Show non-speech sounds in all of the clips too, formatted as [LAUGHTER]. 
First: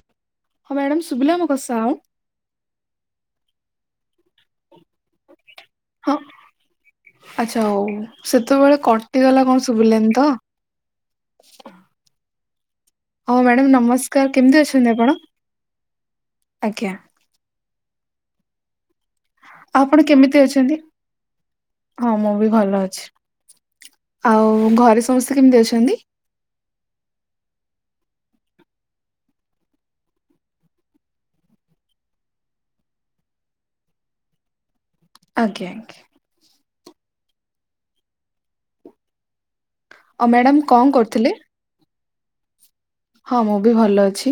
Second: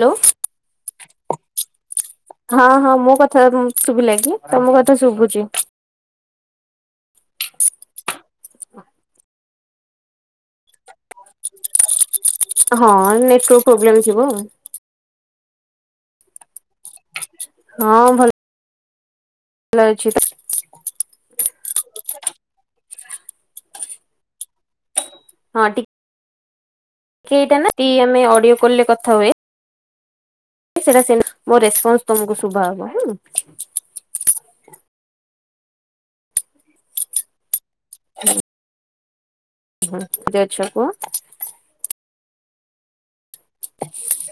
Hello ହଁ madam ସୁଭିଲା ମୋ କ ସାଉଣ୍ଡ। ହଁ ହଁ ମୋ ଶୁଭିଲା କି ତମ କଥା ଶୁଭୁଛି। [INAUDIBLE] ଆଛା ହଉ। ସେତେବେଳେ କଟିଗଲା କଣ ଶୁଭିଲାନି ତ ହଁ ନେଟୱାର୍କ ମ୍ୟାଡ଼ାମ ପ୍ରୋବ୍ଲେମ୍ ନମସ୍କାର ଥିବ ଆଉ କେମିତି ଅଛନ୍ତି ଆପଣ? ଆଜ୍ଞା। ହଁ ଭଲ ଆଉ ଆପଣ ଅଛି କେମିତି ଅଛନ୍ତି? ହଁ ମୁଁ ବି ଭଲ ଅଛି। ଆଉ ଘରେ ସ ସମସ୍ତେ କେମିତି ହଁ ଅଛନ୍ତି? କିଆମେ ଅଡିଓ କଲେ କଥା ହୁଏ ସେଟା ମୋ ରେସପନ୍ସ ତମକୁ ଶୁଭା ହବ କି? ଆଜ୍ଞା। [INAUDIBLE] ଅ କେମିତି ଅଛ ମ୍ୟାଡାାମ କୁହ କଣ କରୁଥିଲେ? ହଁ ମୁଁ ବି ଭଲ ଅଛି।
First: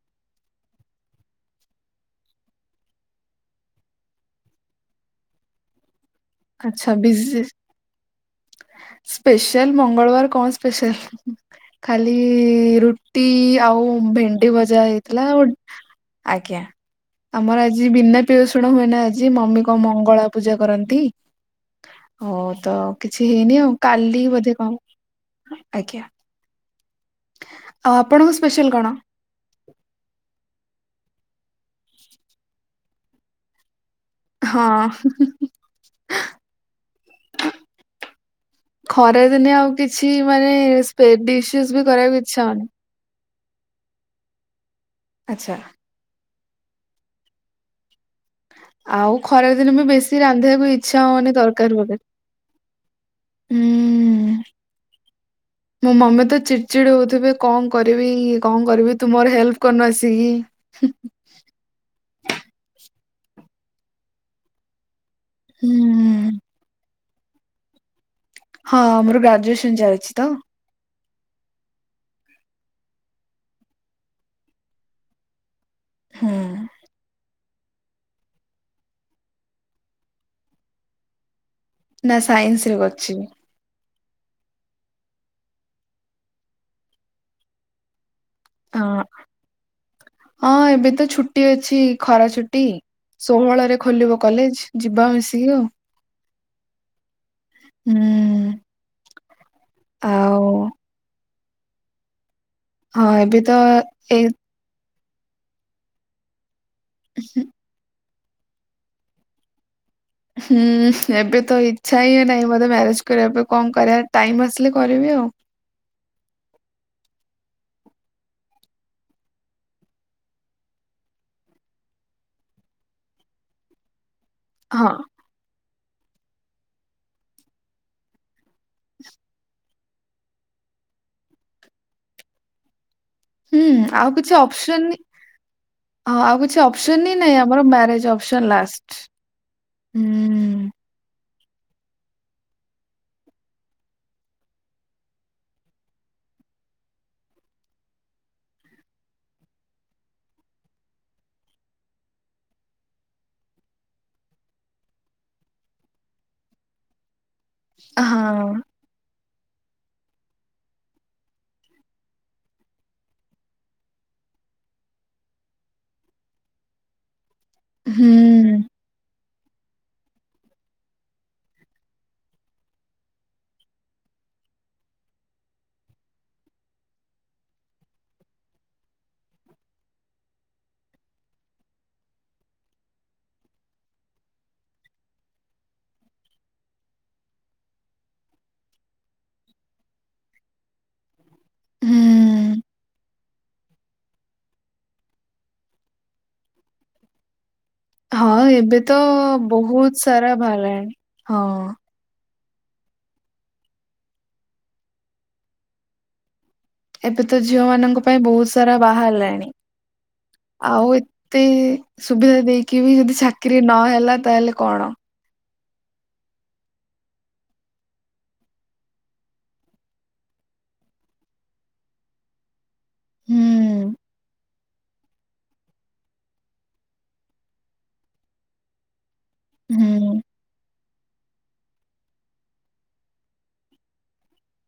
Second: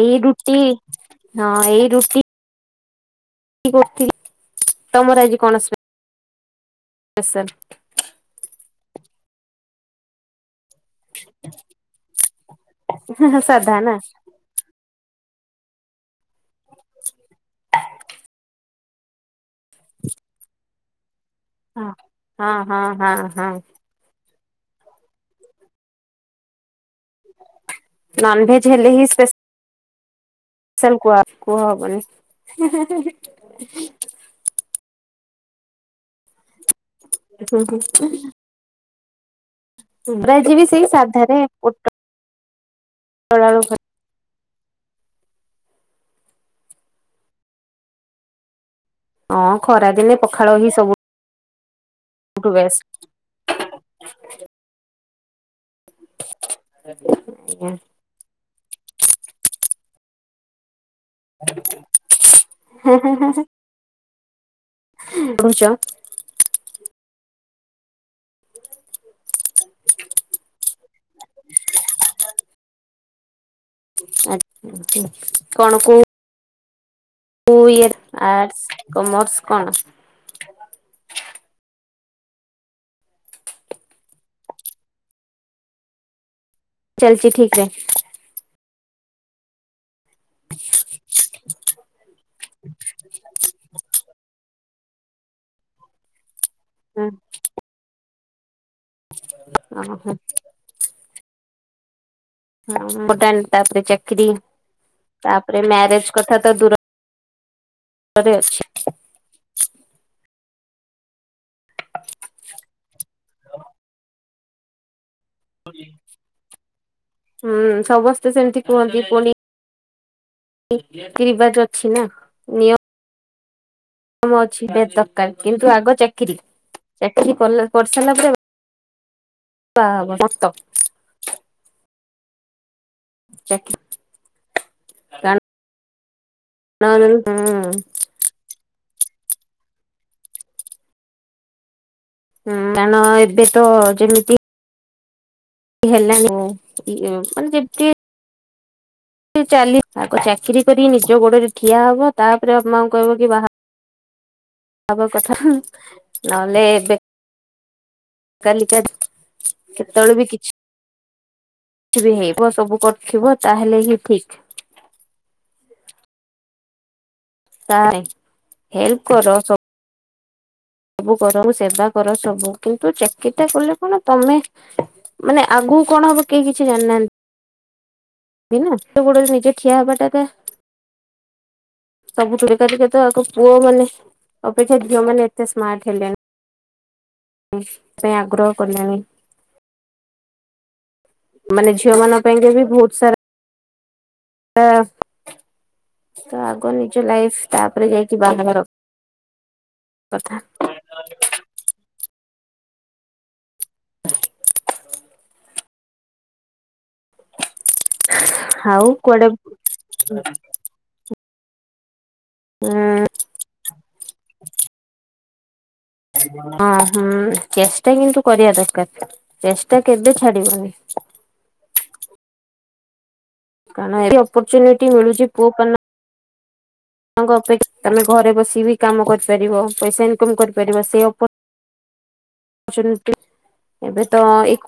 ଏଇ ରୁଟି ହଁ ଏଇ ରୁଟି ରୁଟି କରୁଥୀଲି ତମର ଆଜି କଣ ସ୍ ଆଛା ଵିଜ ସ୍ପେଶାଆଲ ମଙ୍ଗଳବାର କଣ ସ୍ପେଶାଲ ଖାଲି ରୁଟି ସାଧା ଆଉ ନା ଭେଣ୍ଡି ଭଜା ହେଇ ଥିଲା ଗୋ ଆଜ୍ଞା ଆମର ଆଜି ବିନା ପିଆଜ ରସୁଣ [UNINTELLIGIBLE] ହୁଏ ନା ଆଜି ମମି ମଙ୍ଗଳା ପୂଜା କରନ୍ତି ନ୍ତି ହଁ ହଁ ହଁ ହଁ। ଦିନି ଆଉ କା ଏତିକି ବୋଧେ କମ ଆଜ୍ଞା। ଆଉ ଆପଣଙ୍କ ସ୍ପେଶାଲ ନନଭେଜ କଣ? ହେଲେ ହିଁ ସ୍ପେ ସିଆଲ କୁହା କୁହା ହବନି ହଁ। ହୁଁ ହୁଁ। ଖରା ଦିନେ ଆଉ କିଛି ଆମର ଆଜି ମାନେ ବି ସେଇ ସ୍ପେ ଡିସେସ୍ ବି କରିବାକୁ ଇଚ୍ଛା ହଉନି। ଟଳ ଆଳୁ ଭ ଆଚ୍ଛା। ଆଉ ଖରା ହଁ ଦିନ ବି ଦିନେ ବେଶୀ ପଖାଳ ହିଁ ରାନ୍ଧିବାକୁ ସବୁ ଇଚ୍ଛା ହଉନି ତରକାରୀ ଫର୍କରି। ୟୁଟ୍ୟୁବ ହୁଁ ମୋ ମମି ତ ଚିଡ ଚିଡ ହଉଥିବେ କଣ କରିବି କଣ କରିବି? ତୁ ମୋର ହେଲ୍ପ କରନୁ ଆସିକି। ହଁ ହଁ। ରହୁଛ ହୁଁ [INAUDIBLE] ହଁ ଆମର ଗ୍ରାଜୁଏସନ ଚାଲିଛି ତ। [INAUDIBLE] ଆ କଣ କଉ ହୁଁ। ଓୟର୍ ଆର୍ଟସ୍ କମର୍ସ କଣ? [INAUDIBLE] ନା ସାଇନ୍ସ ରେ କରିଛି। ଚାଲଚି ଠିକରେ ହଁ। ହଁ ଏବେ ତ ଛୁଟି ଅଛି ଖରା ଛୁଟି ଷୋହଳ ରେ ଖୋଲିବ କଲେଜ। ଯିବା ମିଶିକି ଆଉ। ହଁ। ହୁଁ। ଓ ହୋ। ଆଉ ହଁ ଏବେ ପଟାନ ତ ତାପରେ ଏ ଚାକରି। ତାପରେ ମ୍ୟାରେଜ କଥା ତ ଦୂର ହୁଁ ରେ ଅଛି। [INAUDIBLE] ହୁଁ ଏବେ ତ ଇଚ୍ଛା ହି ନାଇଁ ମୋତେ ମ୍ୟାରେରେଜ କରିବା ପାଇଁ କଣ କରିବା। ଟାଇମ୍ ଆସିଲେ କରିବି ଆଉ। [INAUDIBLE] ହୁଁ ସମସ୍ତେ ସେମିତି କୁହନ୍ତି ପୁଣି [INAUDIBLE] ରିବାଜ ଅଛି ନା। ନି କମ ଅଛି ହଁ ବେତରକାର କିନ୍ତୁ ଆଗ ଚାକିରି ଚାକିରି କରିଲା କରି ସାରିଲା ପରେ [INAUDIBLE] ବାହାହେବ ସତ। ହୁଁ ଆଉ କିଛି ଅପ୍ସନ କାରଣ ହଁ ଆଉ କିଛି ଅପ୍ସନ ହିଁ ହୁଁ ନାଇଁ ଆମର ହୁଁ ମ୍ୟାରେଜ ଅପସନ୍ ଲାଷ୍ଟ। [INAUDIBLE] ହୁଁ। ହୁଁ କାରଣ ଏବେ ତ ଯେମିତି ହେଲାଣି ଇ ମାନେ ଯେମତି ଚାଲି ଆଗ ଚାକିରି କରି ନିଜ ଗୋଡରେ ଠିଆ ହବ ତାପରେ ବାପ ମାଙ୍କୁ କହିବ କି ବାହା ଆଗ କଥା ନହେଲେ ଏବେ ହଁ। କେତେବେଳେ ବି କିଛି କିଛି ବି ହେଇବ ସବୁ କରିଥିବ ତାହେଲେ ହିଁ ଠିକ। [INAUDIBLE] ତିହେଲେ ହୁଁ। ହେଲ୍ପ କର ସ ସବୁ କର ସବୁ ସେବା କର ସବୁ କିନ୍ତୁ ଚାକିଟା କଲେ କଣ ତମେ ମାନେ ଆଗକୁ କଣ ହବ କେହି କିଛି ଜାଣିନାହାନ୍ତି ନା ନିଜ ଗୋଡ଼ରେ ନିଜେ ଠିଆ ହବାଟା ତ ସବୁ ଠୁ ପୁଅ ମାନେ ଅପେକ୍ଷା ଝିଅ ମାନେ। ତେ ସ୍ମାର୍ଟ ହେଲେଣି। ଥିପାଇଁ ଆଗ୍ରହ କିଲେଣି । ମାନେ ଝିଅ ମଙ୍କ ପାଇଁକା ହୁଁ ବି ବହୁତ ସାରା ତ ଆଗ ନିଜ ଲାଇଫ ତାପରେ ଯାଇକି ହଁ ବାହାଘର ଏବେ ତ ବହୁତ ସାରା କଥା ବାହାରିଲାଣି ହଁ । ଏବେ ତ ଝିଅ ମାନଙ୍କ ପାଇଁ ବହୁତ ସାରା ଆଉ କୁଆଡେ ବାହାରିଲାଣି। ଆଉ ଏତେ ସୁବିଧା ଦେଇକି ବି ଉଁ ଯଦି ଚାକିରି ନ ହେଲା ତାହେଲେ କଣ। ହଁ ହୁଁ ଚେଷ୍ଟା କିନ୍ତୁ କରିବା ଦରକାର ଚେଷ୍ଟା କେବେ ଛାଡିବନି। ହୁଁ କାରଣ ଏତେ ଅପରଚୁନିଟି ମିଳୁଛି ପୁଅ ମାନଙ୍କ ଅପେକ୍ଷା ତମେ ଘରେ ବସି ବିି କାମ କରି ପାରିବ ପଇସା ଇନ ହୁଁ କମ କରିପାରିବ ସେ ଅପ ଚୁନିଟି ଏବେ ଏଇ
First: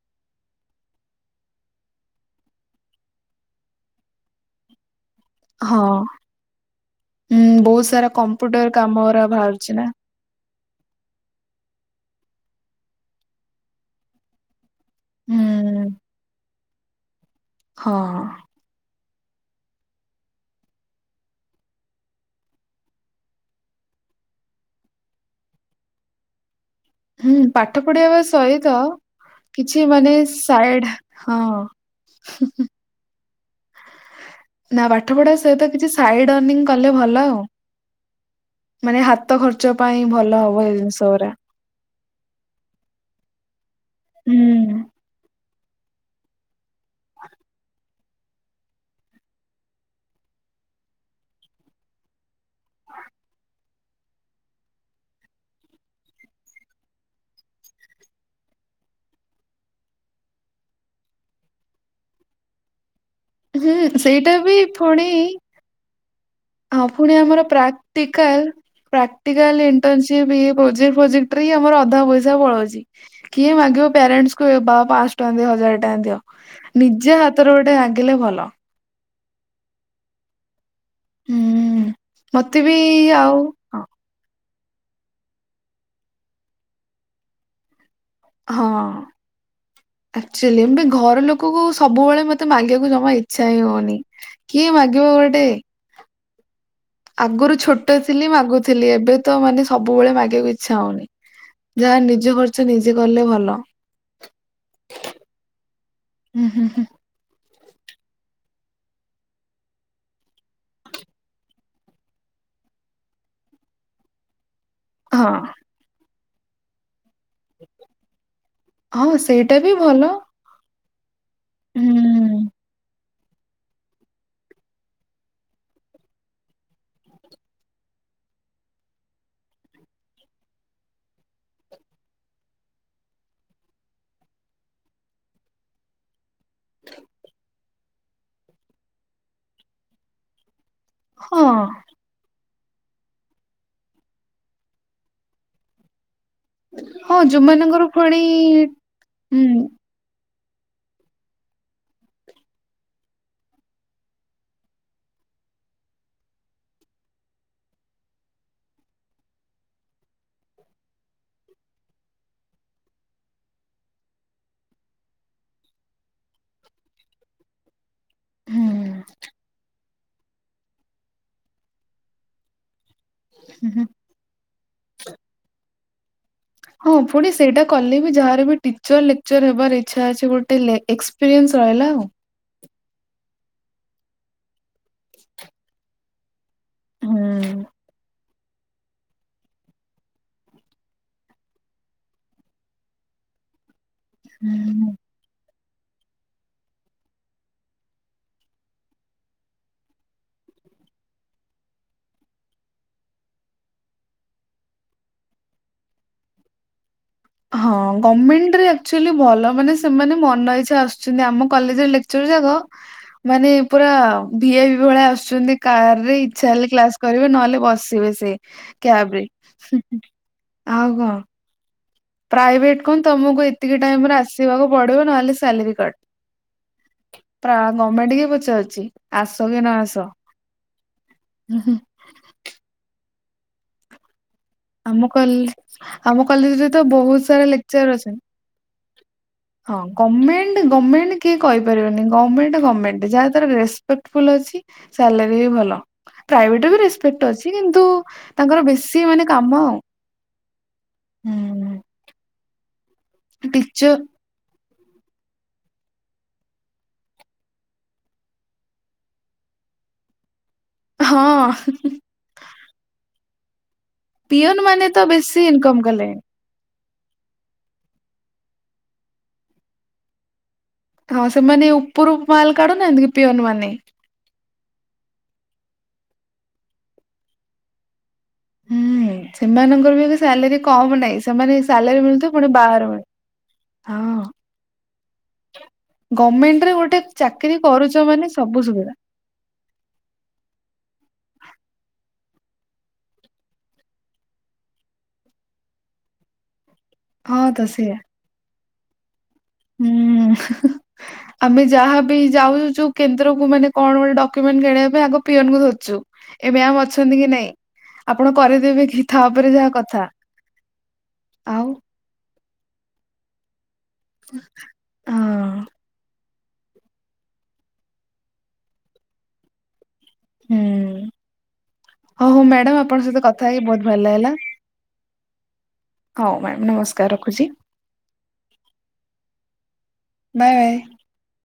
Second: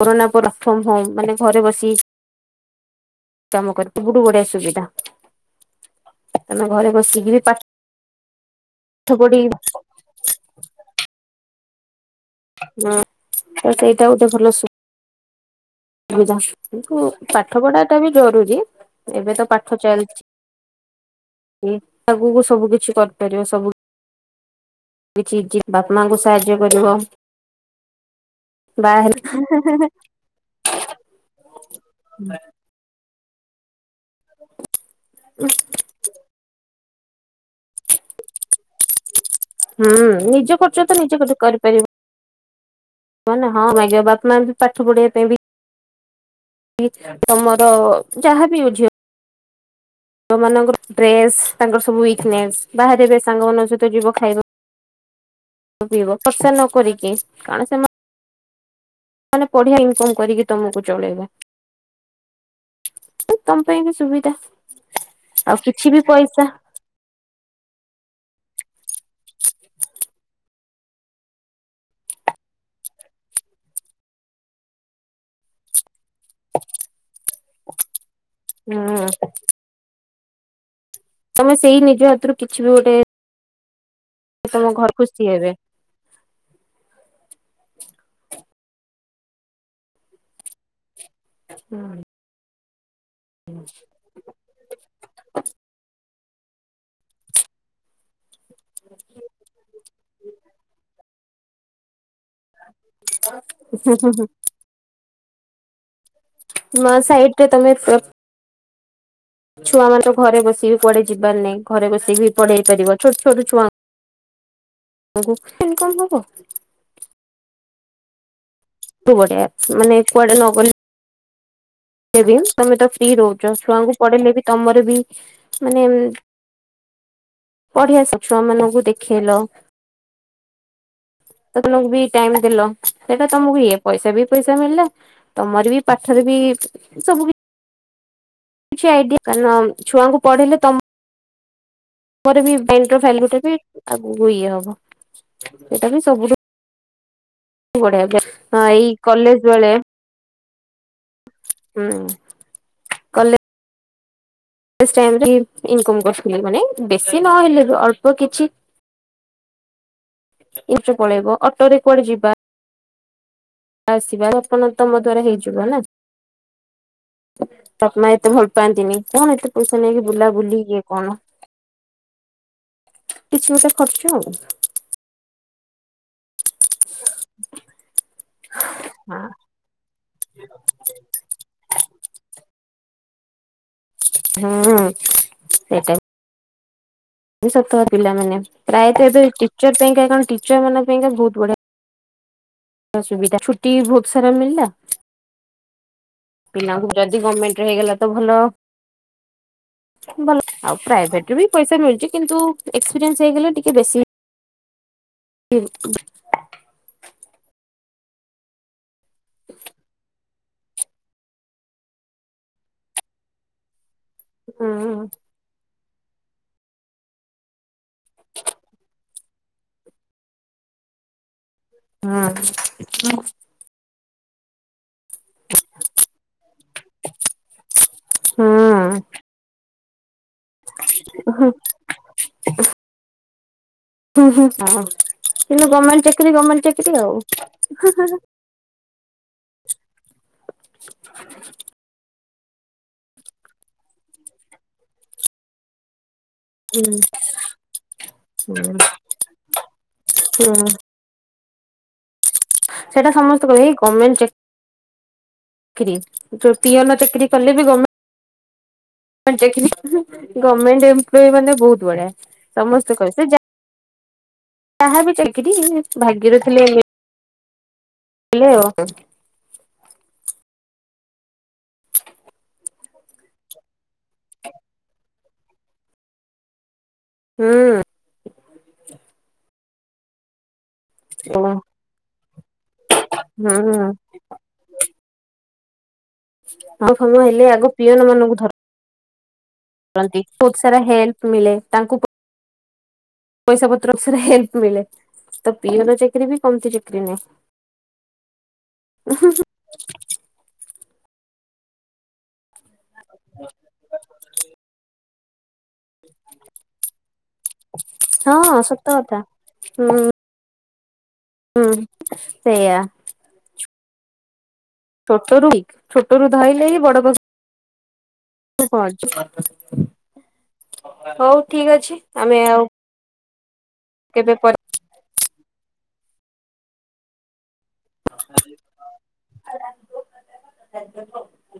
କୋରୋନା ପରେ ୱାର୍କ ଫ୍ରମ ହୋମ ମାନେ ଘରେ ବସି କାମ କରିବୁ ମାନେ ସବୁଠୁ ବଢିଆ ସୁବିଧା। ହଁଁ ତମେ ଘରେ ବସିକି ବି ବହୁତ ସାରା କମ୍ପ୍ୟୁଟର କାମ ପାଠ ଗୁରା ପଢି ବାହାରୁଛି ନା। ହଁ ତ ସେଇଟା ଗୋଟେ ଭଲ ସୁ ହୁଁ ବିଧା । [UNINTELLIGIBLE] ପାଠ ପଢା ଟା ବି ହଁ ଜରୁରୀ। ଏବେ ତ ପାଠ ଚାଲିଛି [UNINTELLIGIBLE] ଆଗକୁ ସବୁ କିଛି କରିପାରିବା ସବୁ । କିଛି କିଛି ବାପ ମାଙ୍କୁ ସାହାଯ୍ୟ କରିବ ହୁଁ ପାଠ ପଢେଇବା ସହିତ ବାହା ହେଲେ କିଛି ମାନେ ସାଇଡି ହଁ। ନା ପାଠ ପଢା ସହିତ କିଛି ସାଇଡ ଏର୍ଣିଂ । କଲେ ଭଲ ଆଉ। ମାନେ ହାତ ଖର୍ଚ୍ଚ ହୁଁ ପାଇଁ ଭଲ ନିଜ ହବ ଏ ଖର୍ଚ୍ଚ ତ ଜିନିଷ ନିଯେ ଗୁରା ଗୋଟେ କରିପାରିବ। ବ ନା। ହଁ ମାଗିବା ବାପ ମା ହୁଁ ବି ପାଠ ପଢିବା ପାଇଁ ବି ତମର ଯାହା ବି ହେଉ ଝିଅ ଝିଅ ବମାନଙ୍କର ଡ୍ରେସ୍ ତାଙ୍କର ସବୁ ୱିକନେସ୍ ବାହାରେ ସାଙ୍ଗମାନଙ୍କ ସହିତ ଯିବ ଖାଇବା [UNINTELLIGIBLE] ପିଇବ ଖର୍ଚ୍ଚ ନ କରିକି କାରଣ ସେମାନେ । ମାନେ ପଢିଆ ଇନକମ କରିକି ତମକୁ ଚଳେଇବେ। ତମ ହୁଁ ପାଇଁ ବି ସୁବିଧା ସେଇଟା ବି ପୁଣି ଆଉ କିଛି ବି ପଇସା ହଁ ପୁଣି ଆମର ପ୍ରାକ୍ଟିକାଲ। ପ୍ରାକ୍ଟିକାଲ ଇଣ୍ଟନସିପ ଇଏ ପ୍ରୋଜେକ୍ଟରେ ହିଁ ଆମର ଅଧା ପଇସା ପଳଳୋଉଚି କିଏ ମାଗିବ ପ୍ୟାରେଣ୍ଟସକୁ ବା ପାଞ୍ଚ ଟଙ୍କା ଦିଅ ହଜାର ଟଙ୍କା ଦିଅ। ନିଜେ ହାତରେ ଗୋଟେ ଲାଗିଲେ ଭଲ। ହୁଁ ତମେ ସେଇ ହୁଁ ନିଜ ହାତରୁ କିଛି ବି ଗୋଟେ ହଁ ତମ ଘରେ ଖୁସି ହେବେ। ହଁ ଆକଚ୍ୟୁଲି ଏ ଘର ଲୋକକୁ ହୁଁ ସବୁବେଳେ ମତେ ମାଗିବା ଜମା ଇଚ୍ଛା ହିଁ ହୋଉନି କିଏ ମାଗିବ ଗୋଟେ। ଆଗରୁ ଛୋଟ ଥିଲି ମା ମାଗୁଥିଲି ଏବେ ତ ମାନେ ସବୁବେଳେ ମାଗିବାକୁ ଇଚ୍ଛା ହୋଉନି। ଜାହା ନି ଜ ଖର୍ଚ୍ଚ ନିଜେ କଲେ ଭଲ। ହୁଁ ହୁଁ ହୁଁ। ନୂଆ ସାଇଟରେ ତମେ ଛୁଆମାନେ ଘରେ ବସିକି କୁଆଡେ ଯିବାର ନାହିଁ ଘରେ ବସିକି ବି ପଢେଇ ପାରିବ ଛୋଟ ଛୋଟ ଛୁଆ ହଁ ଙ୍କୁ ଏମିତି କଣ ହବ। ହଁ କିଏ ସେଇଟା ବି ପଠେଇବ ମାନେ ଭଲ କୁଆଡେ ନ ଗଲେ। ହୁଁ ତମେ ତ ଫ୍ରି ରହୁଚ ଛୁଆଙ୍କୁ ପଢେଇଲେ ବି ତମର ବି ମାନେ ପଢି ଆସ ଛୁଆ ମାନଙ୍କୁ ଦେଖେଇଲ। ତମକୁ ବି ଟାଇମ ଦେଲ ସେଇଟା ତମକୁ ଇଏ ପଇସା ବି ପଇସା ମିଳିଲା ତମର ବି ପାଠରେ ବି ସବୁ କି କିଛି ଆଇଡିଆ କାରଣ ଛୁଆଙ୍କୁ ପଢେଇଲେ ତମ ହଁ। ତାପରେ ବି ମାଇଣ୍ଡର ଫାଇଲ ଗୋଟେ ବି ଆଗକୁ ଇଏ ହବ ଏଟା ବି ସବୁଠୁ ହଁ ଯୋଉମାନଙ୍କର ଫୁଣି ବଢିଆ ଏଇ କଲେଜ ହୁଁ। ବେଳେ ହୁଁ କଲେ। ସେ ଟାଇମ ରେ ବି ଇନକମ୍ କରୁଥିଲି ମାନେ ବେଶୀ ନହେଲେ ବି ଅଳ୍ପ କିଛି ଇଏ ଫିଏ ରେ ପଳେଇବ ଅଟୋ ରେ କୁଆଡେ ଯିବା। ଆସିବା ଆପଣ ତମ ଦ୍ଵାରା ହେଇଯିବନା। ବାପ ମା ଏତେ ଭଲ ହୁଁ ପାଆନ୍ତିନି କଣ ଏତେ ପଇସା ନେଇ ବୁଲାବୁଲି କିଏ କଣ କିଛି ଗୋଟେ ହୁଁ ଖର୍ଚ୍ଚ ଆଉ ହଁ ପୁଣି ସେଇଟା କଲେ ବି ଯାହାର ବି ଟିଚର ଆଉ। ଲେକ୍ଚର ହେବାର ଇଛା ଅଛି ଗୋଟେ ଲେ ଏକ୍ସପିରିଏନ୍ସ ରହିଲା ଆଉ। ହୁଁ ସେଟାବି ହୁଁ ଛୋଟ ପିଲାମାନେ ପ୍ରାୟତ ଏବେ ଟିଚର ପାଇଁ କା କଣ ଟିଚର ମାନଙ୍କ ପାଇଁକା ବୋହୁତ ବଢିଆ ସୁବିଧା ଛୁଟି ଫୁ ସେରା ମିିଲିଲା। ହୁଁ [INAUDIBLE] ପିଲାଙ୍କୁ ଯଦି ଗମେଣ୍ଟ ହେଇଗଲା ତ ଭଲ [INAUDIBLE] ଭଲ ଆଉ ପ୍ରାଇଭେଟ ଉରହଫ୍ଔଉଓବି ପଇସା ମିଳୁଛି। କିନ୍ତୁ ଏକ୍ସପିରିଏନ୍ସ ହେଇଗଲେ ଟିକେ ବେଶୀ [UNINTELLIGIBLE] ହଁ ଗଭମେଣ୍ଟରେଚୁଲି ଭଲ ମାନେ ସେମାନେ ମନ ଇଚ୍ଛା ଆସୁଛନ୍ତି। ଆମ କଲେଜ ଲେକ୍ଚର ଯାକ ମାନେ ପୁରା ଭିଆଇବି ଭଳିଆ ହୁଁ ଆସୁଛନ୍ତି। କାର ରେ ଇଛା ହେଲେ କ୍ଲାସ କରିବେ ନହେଲେ ବସିବେ ସେ କ୍ୟାବ ରେ ଆଉ କଣ? ହୁଁ। ପ୍ରାଇଭେଟ କଣ ତମକୁ ଏତିକି ଟାଇମରେ ଆସିବାକୁ ପଡିବ ନହଲେ ସାଲାରି କଟ [INAUDIBLE] ଗମେଣ୍ଟ କିଏ ପଚାରୁଛି ଆସ କି ନଆସ । ତ ହଁ। ହୁଁ ହୁଁ ହଁ ଆମ କଲେ କିନ୍ତୁ ଗମେଣ୍ଟ ଆମ ଚାକିରୀ ଗମେଣ୍ଟ କଲେଜରେ ତ ଚାକିରି ବହୁତ ସାରା ଲେକ୍ଚର ଆଉ। ଅଛନ୍ତି। ହଁ। ଗମେଣ୍ଟ ଗମେଣ୍ଟ କିଏ କହିପାରିବନି । ଗମେଣ୍ଟ ଗମେଣ୍ଟ ଯାହାଦ୍ୱାରା ରେସପେକ୍ଟଫୁଲ୍ ଅଛି ସାଲାରୀ ବି ଭଲ। ପ୍ରାଇଭେଟ ବି ହୁଁ ରେସପେକ୍ଟ ଅଛି କିନ୍ତୁ ତାଙ୍କର ବେଶୀ ମାନେ ହୁଁ। ଉଁ ହୁଁ। ହ ସେଇଟା ସମସ୍ତେ କହିବେ ଏଇ ଗମେଣ୍ଟ ଚାକି [INAUDIBLE] ଚାକିରୀ ଯୋଉ ପିଅନ ଚାକିରି କଲେ ବି [INAUDIBLE] ଗର୍ମେଣ୍ଟ ଚାକିରୀ। ଗମେଣ୍ଟ ଏପ୍ଲୋଇ ମାନେ ହଁ ବହୁତ ବଢିଆ ସମସ୍ତେ କହିବେ ସେ ଯାହା ପିଅନ ମାନେ ଯାହା ତ ବି ବେଶୀ ଚାକିରି ଇନକମ କିନ୍ତୁ କଲେଣି। ଭାଗ୍ୟରେ ଥିଲେ ହାଲୋ। [INAUDIBLE] ହଁ ସେମାନେ ଉପରୁ ମାଲ କାଢୁନାହାଁନ୍ତି କି ପିଅନ ମାନେ ହ ହୁଁ। ହୁଁ। ଏମାନଙ୍କର ବି ସାଲେରୀ କମ ନାଇଁ ସେମାନେ ଯଦି ସାଲାରୀ ମିଳୁଥିବ ପୁଣି ବାହାରୁ ମିଳୁ ହୁଁ ହୁଁ। [INAUDIBLE] ଗମେଣ୍ଟ ରେ ଗୋଟେ ଚାକିରୀ ପିଅନ କରୁଛ ମାନେ ମାନଙ୍କୁ ସବୁ ସୁବିଧା । ଧରନ୍ତି ବହୁତ ସାରା ହେଲ୍ପ ମିଳେ ତାଙ୍କୁ ପଇସା ପତ୍ର ଅନୁସାରେ ହେଲ୍ପ ମିଳେ ତ ପିଅନ ଚାକିରି ବି କମତି ହଁ ତ ସେୟା। ହୁଁ ହୁଁ। ହୁଁ। ଆମେ ଯାହାବି ଯାଉଛୁ କେନ୍ଦ୍ରକୁ ମାନେ କଣ ଗୋ ଟେ ଡକ୍ୟୁମେଣ୍ଟ କିଣିବା ପାଇଁ ଆଗ ପିଅନକୁ ଧର୍ ଏ ମ୍ୟା ଅଛନ୍ତି କି ନାଇଁ ଆପଣ ହଁ ସତ କରେଇଦେବେ କି କଥା ତା ପରେ ଯାହା ହୁଁ। କଥା ହୁଁ। ଆଉ ସେଇୟା। [INAUDIBLE] ଛୋଟ ହଁ ଛୋଟରୁ ଧାଇଲେ ହିଁ ବଡ ପାଖକୁ ପହଞ୍ଚିବ। ହୁଁ ହଉ ଆମେ ହଉ ଆଉ ମ୍ୟାଡାମ ଆପଣଙ୍କ ସହିତ କଥା କଥା ହେଇ ବହୁତ ଭଲ ଲାଗିଲା। କେବେ ପରେ ହୋଉ ମ୍ୟାଡ଼ାମ ନମସ୍କାର ରଖୁଛି। Bye bye. [UNINTELLIGIBLE]